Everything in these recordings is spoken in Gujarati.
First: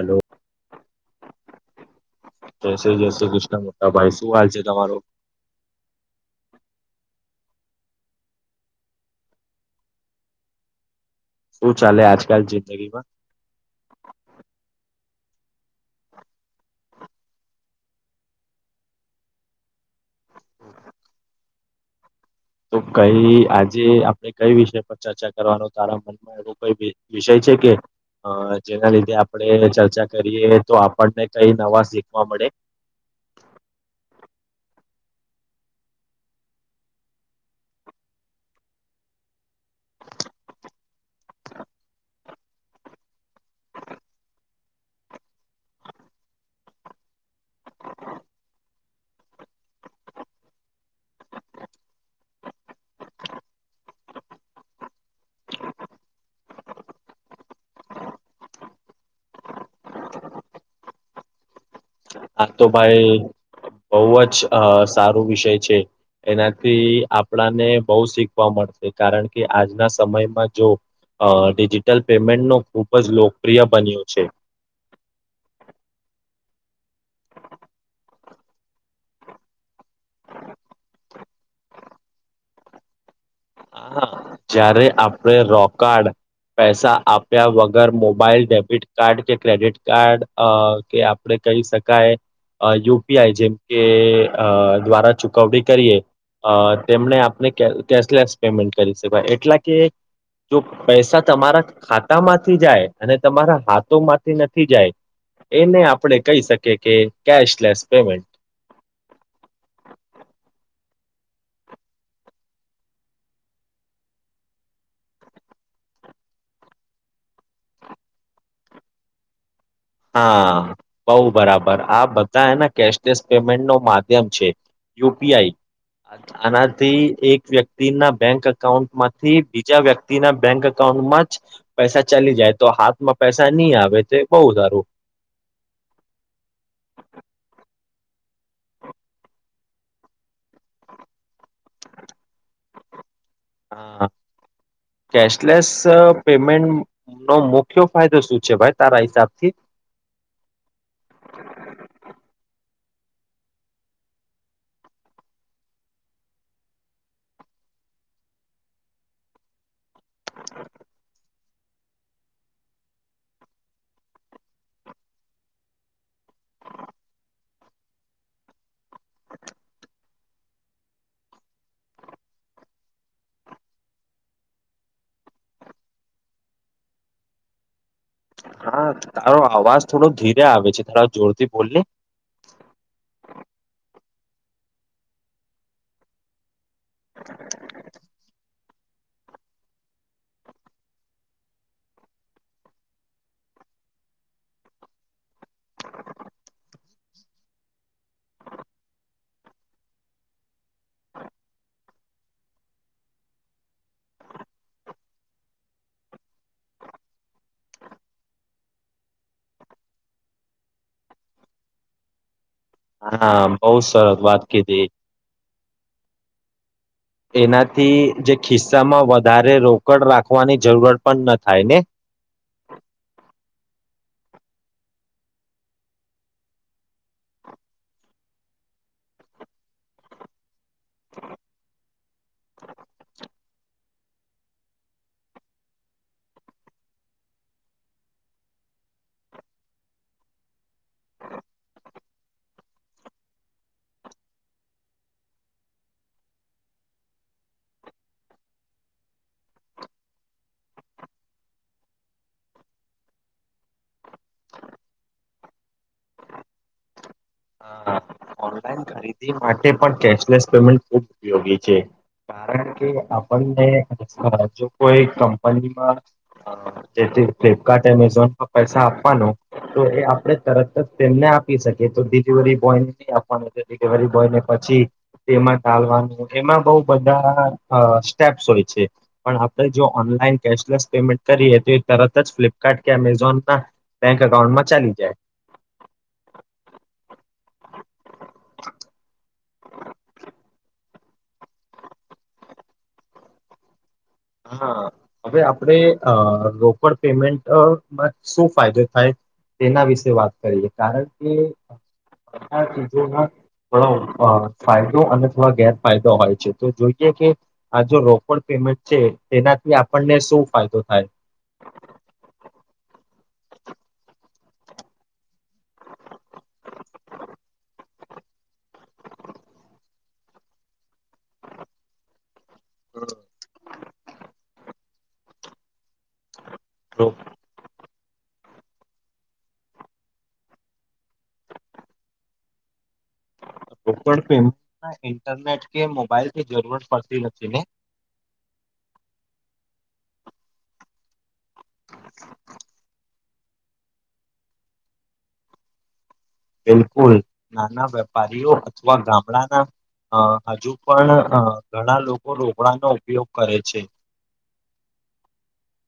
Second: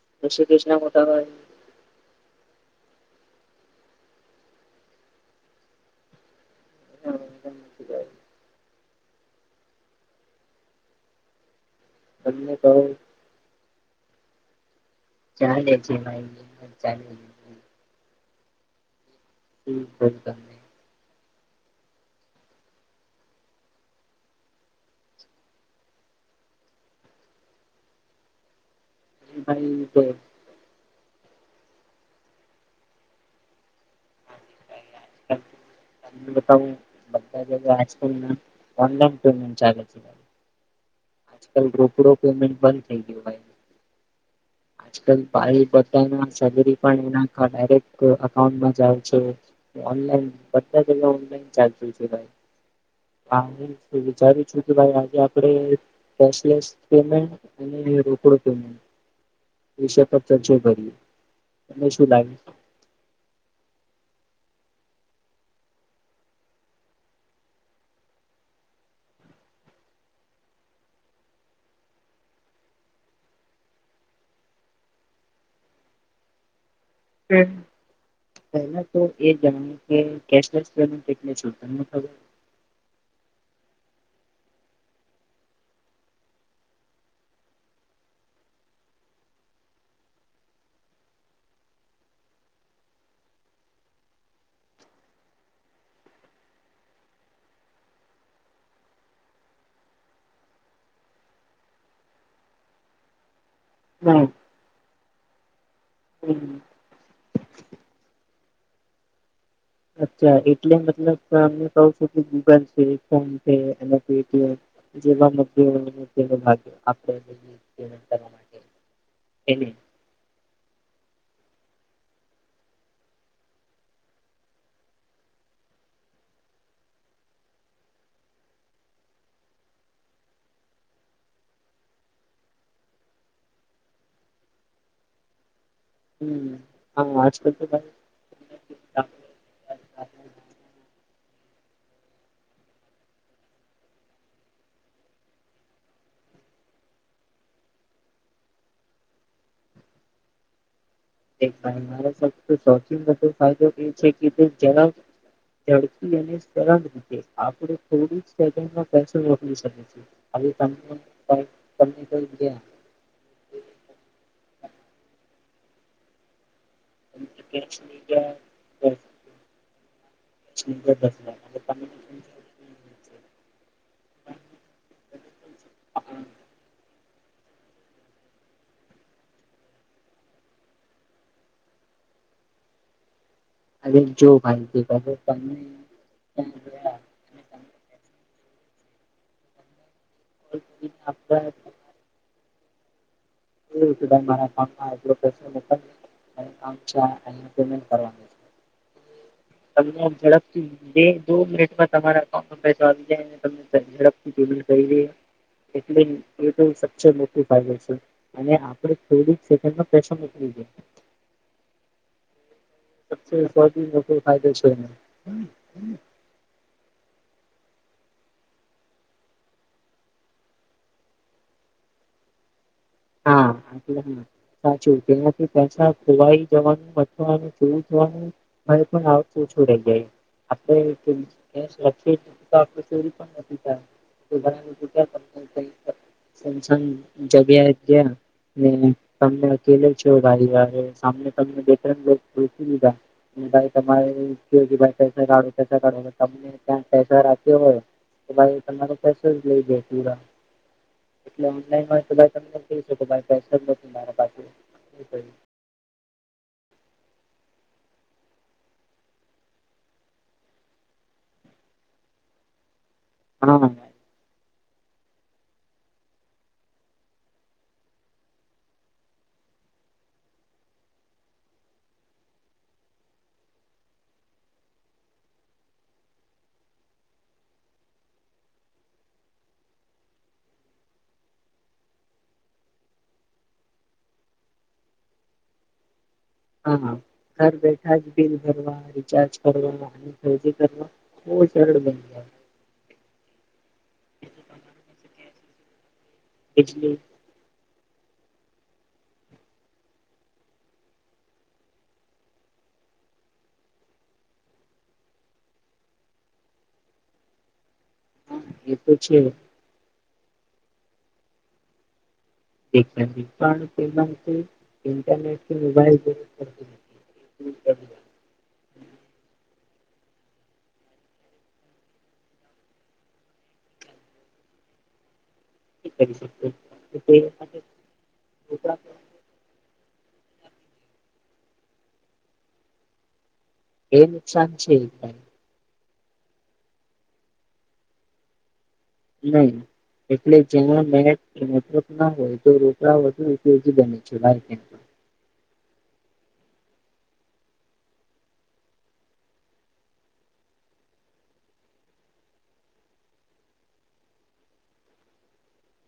હલો ઋષિકૃષ્ ના મોટા ભાઈ જશે જશે કૃષ્ણ મોા ભાઈ શું હાલ છે, તમારો શું ચાલે આજકાલ તમને કહો જિંદગીમાં ચાલે હમ્મ તહી તો કઈ આજે આપડે કઈ વિષય પર ચર્ચા કરવાનો તારા મનમાં એવું કઈ વિષય જેના લીધે આપણે ભાઈ તો ચર્ચા કરીએ, તો આપણને કઈ નવા શીખવા મળે? હમ્મ બતા બધા જ આજલ ઓનલાન પેમેન્ટ ચાલે છે, આજકાલ રોપડો પેમેન્ટ બંધ થઈ ગયયો ભાઈ આજલ ભ બધા સેલરી પણ એના ડાયરેક્ટ અઉમાં જા છ ઓનલાઈન બધા પલા ઓનલાઈન ચાલ ભાઈ હા હ વિચારી છું કે ભાઈ આજે આપણે કેશલેસ પેમેન્ટ અને એશિયા કપ જ ભરીએ, આ તો ભાઈ બહુ જ સારું વિષય છે, એનાથી આપણાને બહ શીખવા મળશે. કારણ કે આજના સમયમાં જો અ ડિજિટલ પેમેન્ટનું ખૂબ જ લોકપ્રિય બન્યું છે, [unintelligible] હમ્મ પહેલા તો એ જાણ કે કેશલેસ પેમે એટ ખબર [unintelligible] હા હા જયારે આપડ રોકારડ પૈસા આપ્યા વગર મોબાઈલ ડેબિટ કાર્ડ કે ક્રેડિટ કાર્ડ કે આપણે કરી શકાય યુપીઆઈ જેમ કે દ્વારા ચુકવણી કરીએ અ તેમણે આપને કેશલેસ પેમેન્ટ કરી શકાય, એટલા કે જો પૈસા તમારા ખાતા માંથી જાય અને તમારા હાથ ના. માંથી નથી જાય એને આપણે કહી હમ. શકીએ કે કશલેસ પેમેન્ટન્ટ અચ્છા એટલે મતલબ અમને કહ છું કે ગૂગલ છે ફોન છે અને પેટીએમ [unintelligible] હા બઉ બરાબર આ બધા એના કેશલેસ પેમેન્ટ નો માધ્યમ છે. યુ પી આઈ આનાથી એક વ્યક્તિ ના બેંક અકાઉન્ટ માંથી બીજા વ્યક્તિના બેંક અકાઉ જ પૈસા ચાલી જાય તો હાથમાં પૈસા નહી આવે તે બહુ સારું હમ્મ હા આજ કાલ [unintelligible] હા કેશલેસ પેમેન્ટનો મુખ્ય ફાયદો શું છે ભાઈ તારા હિસાબથી [unintelligible] થી ફાયદો એ છે કે તે જ ઝડકી અને સરળ રીતે આપણે થોડી સે મોકલી શકી. [unintelligible] [inaudible] [inaudible] [unintelligible] [inaudible] હા તારો અવાજ થોડો ધીરે આવે છે તારા જોરથી બોલને. [inaudible] જો ભાઈ ગયા અને તમને [inaudible] [unintelligible] [inaudible] તમને ઝડપથી બે દો મિનિટમાં તમારા અઉન્ટમાં પસો આવી જાય તમને ઝડપથી જો એટલે [unintelligible] છે. [unintelligible] હા બહુ [unintelligible] લોકો સરસ વાત ફાયદો છે કીધી એને. એનાથી જે ખિસ્સામાં વધારે રોકડ રાખવાની જરૂરત પણ ન થાય ને? હા. [unintelligible] [unintelligible] [unintelligible] સેમસંગ જગ્યા. [unintelligible] [unintelligible] [unintelligible] તો ભાઈ તમારો પૈસ જ લઈ દે પૂરા એટલે ઓનલાઈન હોય તો ભાઈ તમને. [unintelligible] ઓનલાઈન ખરીદી માટે પણ કેશલેસ પેમેન્ટ ખૂબ ઉપયોગી છે. કારણ કે આપણને હા જો કોઈ કંપનીમાં જેથી ફ્લિપકાર્ટ એમેઝોન પર પૈસા આપવાનો તો એ આપડણે તરત જ તેમના આપી શકી તો ડિલિવરી બોયને નહી આપવાનું ડિલિવરી બોય ને પછી તેમાં ટાલવાનું એમાં બહ બધા સ્ટેપ્સ હોય છે પણ આપે જો ઓન લાઈન કેશલેસ પેમેન્ટ કરીએ તો એ તરત જ ફ્લિપકાર્ટ કે અમેઝોન ના બેંક એકકાઉન્ટમાં ચાલી જાય. [inaudible] હા ઘર બેઠા જ બિલ ભરવા રિચાર્જ કરવા ફરજી કરવા બો શરડ બન્યા. હા હવે આપણે અ બીજલી રોકડ પેમેન્ટ અ માં શું ફાયદો થાય તેના વિશે વાત કરીએ કારણ કે. [unintelligible] થો ફાયદો અને થોો ગેરફાયદો હોય છે તો જોઈએ કે આ જો હા રોકડ એ પેમેન્ટ તો છે તેનાથી આપણને શું ફાયદો થાય. પણ તેના તે ઇન્ટરનેટ કે મોબાઈલ કરતી નથી. [inaudible] હમ્મ. કરી રો- સકે તે એ નુકસાન [unintelligible] છે ઇન્ટરનેટ કે મોબાઈલ થી જરૂરત પડતી નથી ને. નહી એટલે જે ના હોય તો રોકડા વધુ. [unintelligible] બિલકુલ નાના વેપારીઓ અથવા ગામડાના અ હજુ પણ અ ઘણા લોકો રોપડાનો ઉપયોગ કરે છે.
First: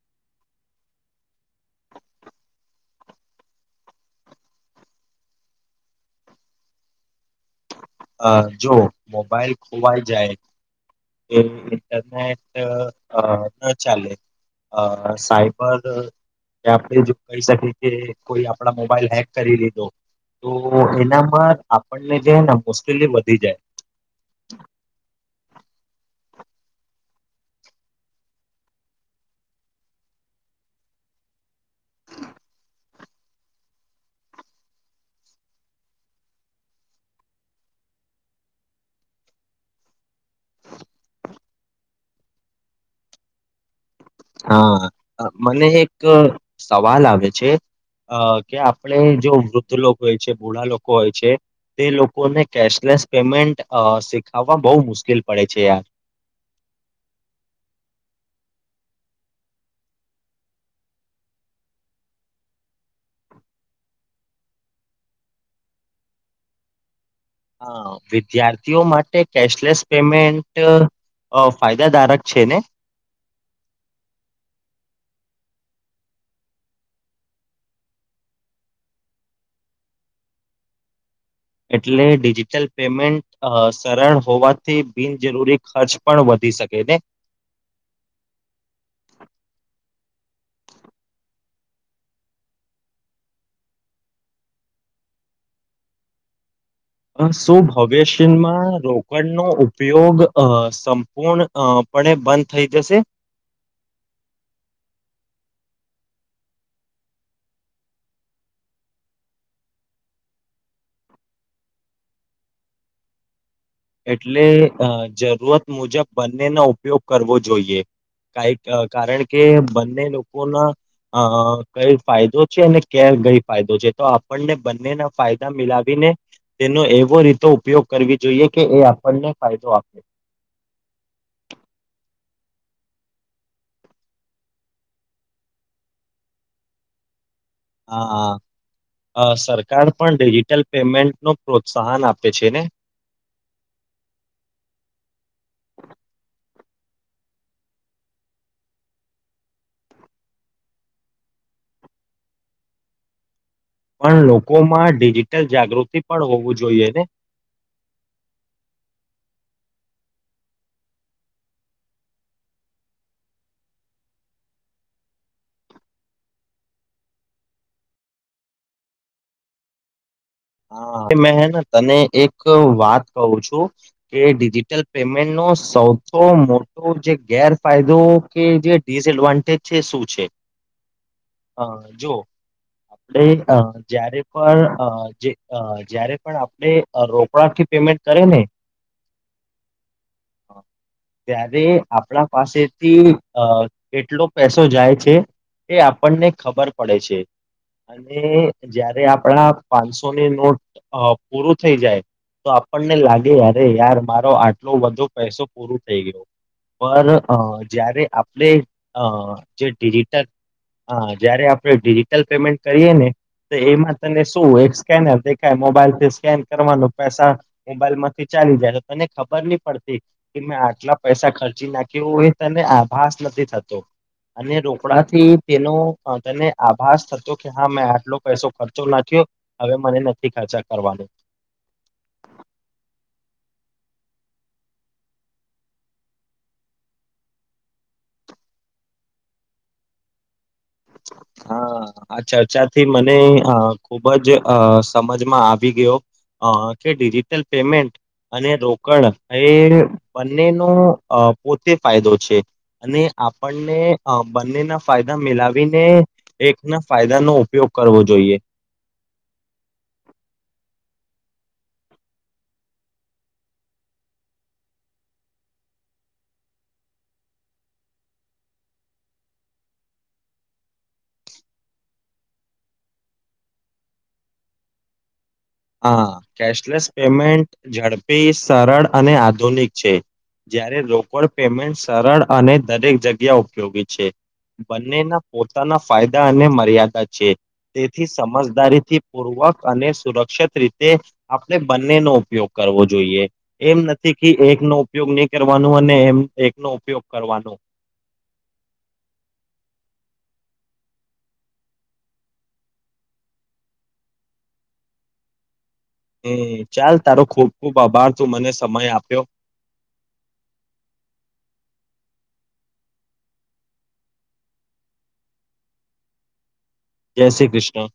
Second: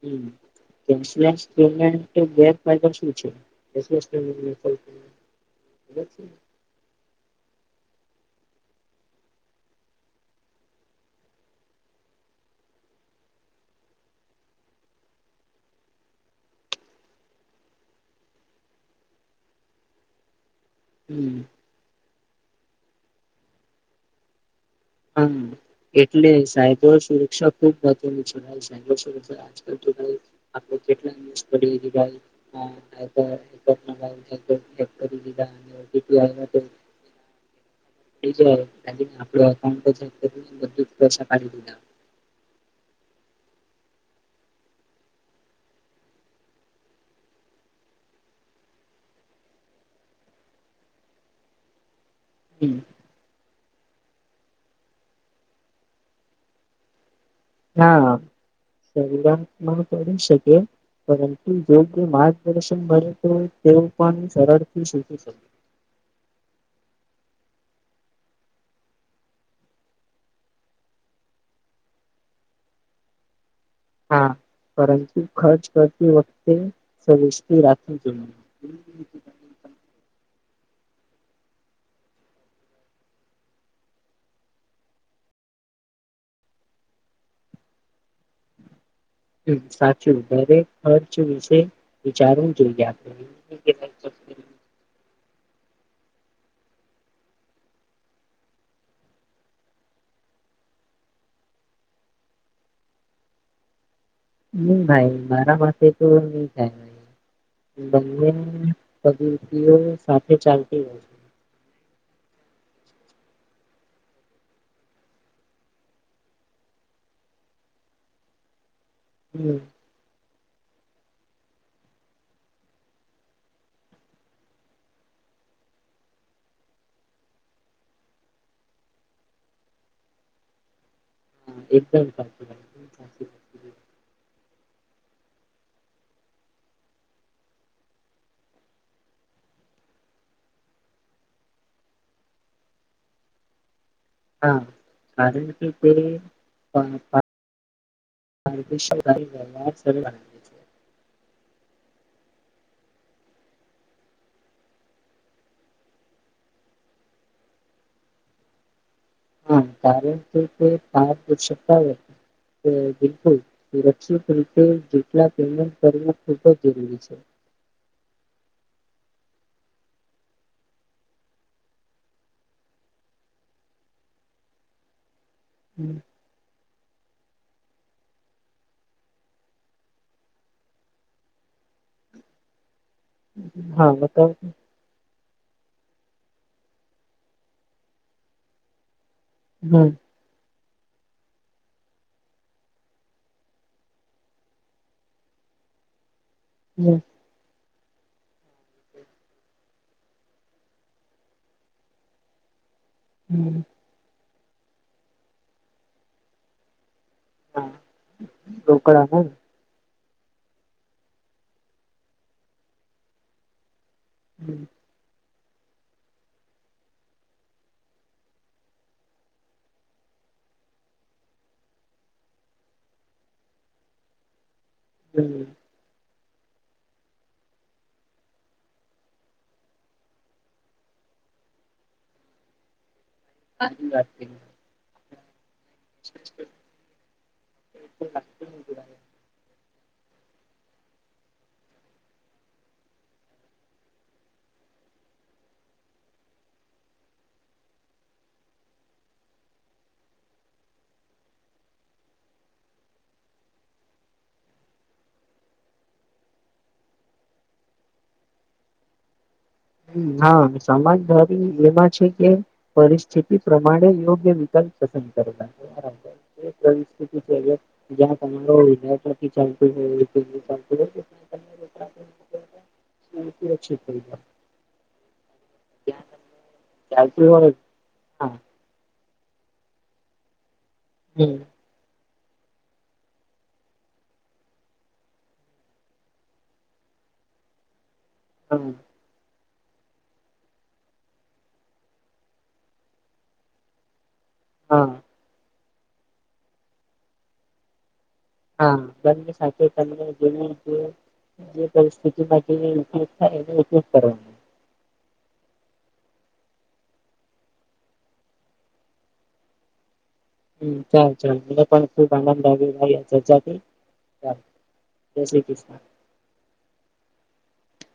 હમ્મ. દ [inaudible] [unintelligible] અ જો મોબાઈલ ખોવાઈ જાય, એ ઇન્ટરનેટ અ ન ચાલે, અ સાઈબર કે આપણે જો કહી શકીએ કે કોઈ આપણા મોબાઈલ હેક કરી લીધો, તો હમ એનામાં આપણને જે મુશ્કેલી વધી જાય હમ્મ એટલે સાયબર સુરક્ષા ખુબ મહત્વની સાયબર સુરક્ષા આકાલ તો. [unintelligible] [unintelligible] [unintelligible] [unintelligible] હા, મને એક સવાલ આવે છે. અ કે આપણે જો વૃદ્ધ લોકો હોય છે ભોળ લોકો હોય છે, તે લોકો કોને હમ. કેશલેસ પેમેન્ટ અ શીખવા બહુ મુશ્કેલ પડે છે, યાર હા તો [inaudible] શકીએ પરંતુ યોગ્ય માર્ગદર્શન મળરે તો તેવું પણ સરળથી સધી શ [inaudible] હા, વિદ્યાર્થીઓ માટે કેશલેસ પેમેન્ટ અ ફાયદાદારક છે ને? હા પરંતુ ખર્ચ કરતી વખતે રાખવી જોઈએ, [inaudible] એટલે ડિજિટલ પેમેન્ટ સરળ હોવાથી બિનજરૂરી ખર્ચ પણ વધ શકે ને, [inaudible] સાચું દરેક ખર્ચ વિશે વિચારવું જોઈએ, આપણે [inaudible] શું ભવિષ્યમાં રોકડનોો ઉપયોગ અ સંપૂર્ણ પણ એ બંધ થઈ જશે? હમ્મ ભાઈ મારા પાસે તો નહી, થાય ભ બંને પ્રવતિઓ સાથે ચાલતી હોય છે, એટલે જરૂરત મુજબ બંનેનો ઉપયોગ કરવો જોઈએ, કઈક કારણ કે હમ બંને લોકો ના કઈ ફાયદો છે, અને ક કઈ ફાયદો છે તો આપણને બંનેના ફાયદા મિલાવીને તેનો એવો રીતે ઉપયોગ કરવી જોઈએ, કે એ આપણને ફાયદો આપે. હા, એકદમ સાચું સાચી હા હા સરકાર પણ ડિજિટલ પેમેન્ટનું પ્રોત્સાહન આપે છે, ને હા, કારણ કે [unintelligible] પણ લોકોમાં ડિજિટલ જાગૃતિ પણ હોવું જોઈએ, ને હા, કારણ કે તે ફાર દૂ શકતા હો. બિલકુલ સુરક્ષિત રીતે જેટલા પેમેન્ટ કરવું ખૂબ જ જરૂરી છે, [inaudible] મે તને એક વાત કું છું કે ડિજિટલ પેમેન્ટ ન હમ, સૌ મોટો જે ગેરફાયદો કે જે ડિસએડવાન્ટેજ છે શું છે? અ જો આપણે હા જયારે બતાવ તો. પણ અ જે અ જયારે પણ આપણે રોકડા થી પેમેન્ટ કરે ને હમ્મ. ત્યારે આપણા પાસેથી અ કેટલો પૈસો જાય છે એ આપણને ખબર પડે હમ છે અને જયારે આપણા પાંચ સો ની નોટ પૂર થઈ જાય તો આપણને લાગે હમ. યાર મારો આ એટલો વધો પૈસો પૂરો થઈ ગયો. પણ હવે અ હા જયારે આપણે રોકડા અ હા જે [unintelligible] હા જયારે આપણે ડિજિટલ પેમેન્ટ કરીએ ને તો એમાં તને શું હમ દેખાય મોબાઈલ થી સ્કેન કરવાનું પૈસા મોબાઈલમાંથી ચાલી જાય તો તને ખબર નહી પડતી. કે મેં આટલા પૈસા ખર્ચી નાખ્યો એ તને આભાસ નથી થતો અને રોક કડાથી હમ. તેનો તેને આભાસ થતો કે હા મેં આટલો પૈસો ખર્ચો નાખયો. હવે મને નથી ખર્ચા કરવાનો [inaudible] વાત થેલી. [inaudible] હા આ ચર્ચાથી મને અ ખુબ જ અ સમજમાં આવી ગયો અ કે ડિજિટલ પેમેન્ટ અને રોકડ એ બંનેનું પોતે ફાયદો છે અને આપણને અ બંનેના ફાયદા મિલાવીને એક ના ફાયદા નો ઉપયોગ કરવો જોઈએ. હા, સમાજદારી એમાં છે કે પરિસ્થિતિ પ્રમાણે યોગ્ય વિક [unintelligible] [unintelligible] હા, કેશલેસ ચાલતું પેમેન્ટ હોય ઝડપી, હા સરળ અને આધુનિક છે. જયારે રોકડ હમ પેમેન્ટ સરળ અને દરેક જગ્યા ઉપયોગી છે. બંનેના પોતાના ફાયદા અને મર્યાદા છે. તે થી હા સમજદારીથી પૂર્વક અને સુરક્ષિત રીતે આપણે બંનેનો ઉપયોગ કરવો જોઈએ. એમ નથી કે એકનો હા ઉપયોગ નહી કરવા વાનો અને એકનો ઉપયોગ કરવાનો. હા બને સાથે [unintelligible] જે પરિસ્થિતિમાં જે ઉપયોગ થાય એનો ઉપયોગ કરવાનો. હમ્મ, ચાલ તારો ખૂબ ખૂબ આભાર તું મને સમય આપ્યો. હમ્મ, ચાલ ચાલ મને પણ ખુબ આનંદ આવ્યો ચર્ચા થઈ. જય શ્રી કૃષ્ણ. જય શ્રી કૃષ્ણ.